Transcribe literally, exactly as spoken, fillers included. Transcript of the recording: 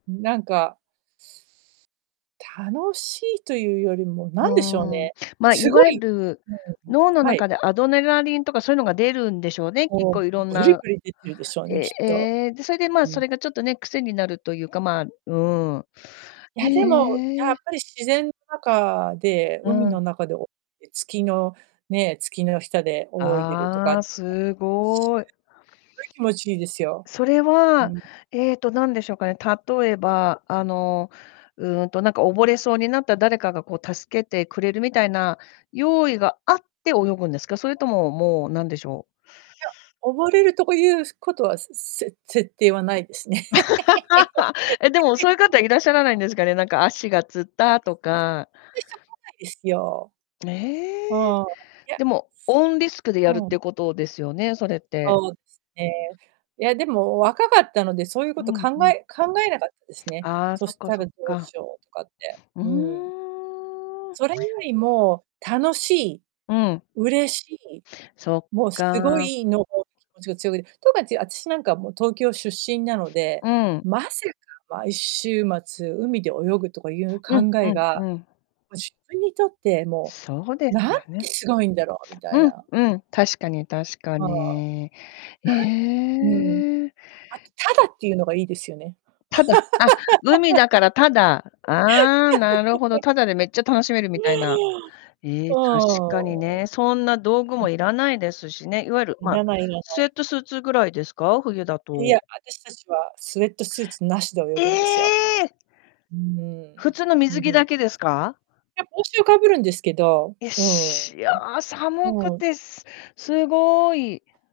うん、なんか、す楽しいというよりも、うなんでしょうーん、ね、ま、いすごわゆいる、うん、脳のはい。中でアドネラリンとかそういうのが出るんでしょうね、きっもう、こう色んぶりなぶり出てるでしょうね、え、きっえと。え、で、それで、うまあ、そん。れがちょっとね、癖になるというか、まあ、うーん。いへや、でも、やっえ。ぱり自然の中で、う海のん。中で、おえ、月のね、月の下で泳いでるとかあが、あ、すしゅうすごい。ごい気持ちいいですよ。それうは、ん。えっと、なんでしょうかね、例えば、あの、うんと、なんか溺れそうになった、誰かが、こう、助けてくれるみたいな用意があって泳ぐんですか？それとも、もう、なんでしょういや、溺れるとこゆうすことは、せせ設定はないですね。え、でも、そういう 方いらっしゃらないんですかね？なんか、足がつったえ、とすかで、しょうがえすよ。うね。ーん、いや。でも、オーンリスクでやるっうん。てことですよね？それって。そうですね。いや、でも若かったので、そういうこうとん考うん。え考えなかったですね。ああ、そそしっかたそらっどうしか。ようとかって。ううーん。ーん。それよりも、楽しい、うん。嬉しい、そっもうすごか。いのを、気持ちが強くて、とかちゅう、あたしなんか、もう、東京出身なので、うん。まさか毎週末海で泳ぐとかいううん考うえんが、うん。も、自分にとってもそうでう、すなんよてね。すごいんだろうみたいうん、な。うん、確かに確かはあ。に。えなんうん。え。あと、タダっていうのがいいですよね。タダ？あ、海だから、タダ。ああ、なるほど、タダでめっちゃ楽しめるまみたいな。えあ！え、確わかにお。ね、そんな、道具うん。も要らないですしね、いわゆる、いま、らないいらなスウェい。ットスーツぐらいですか？冬だいや、と。あたしたちは、スウェットスーツなしで泳えぐんですよ。え！うー普ん、通のう水ん、ふ着だん。けですか？いや、帽子をかぶるんですけど、いや、うん、うしいや、寒くん。うん。て、すすごい。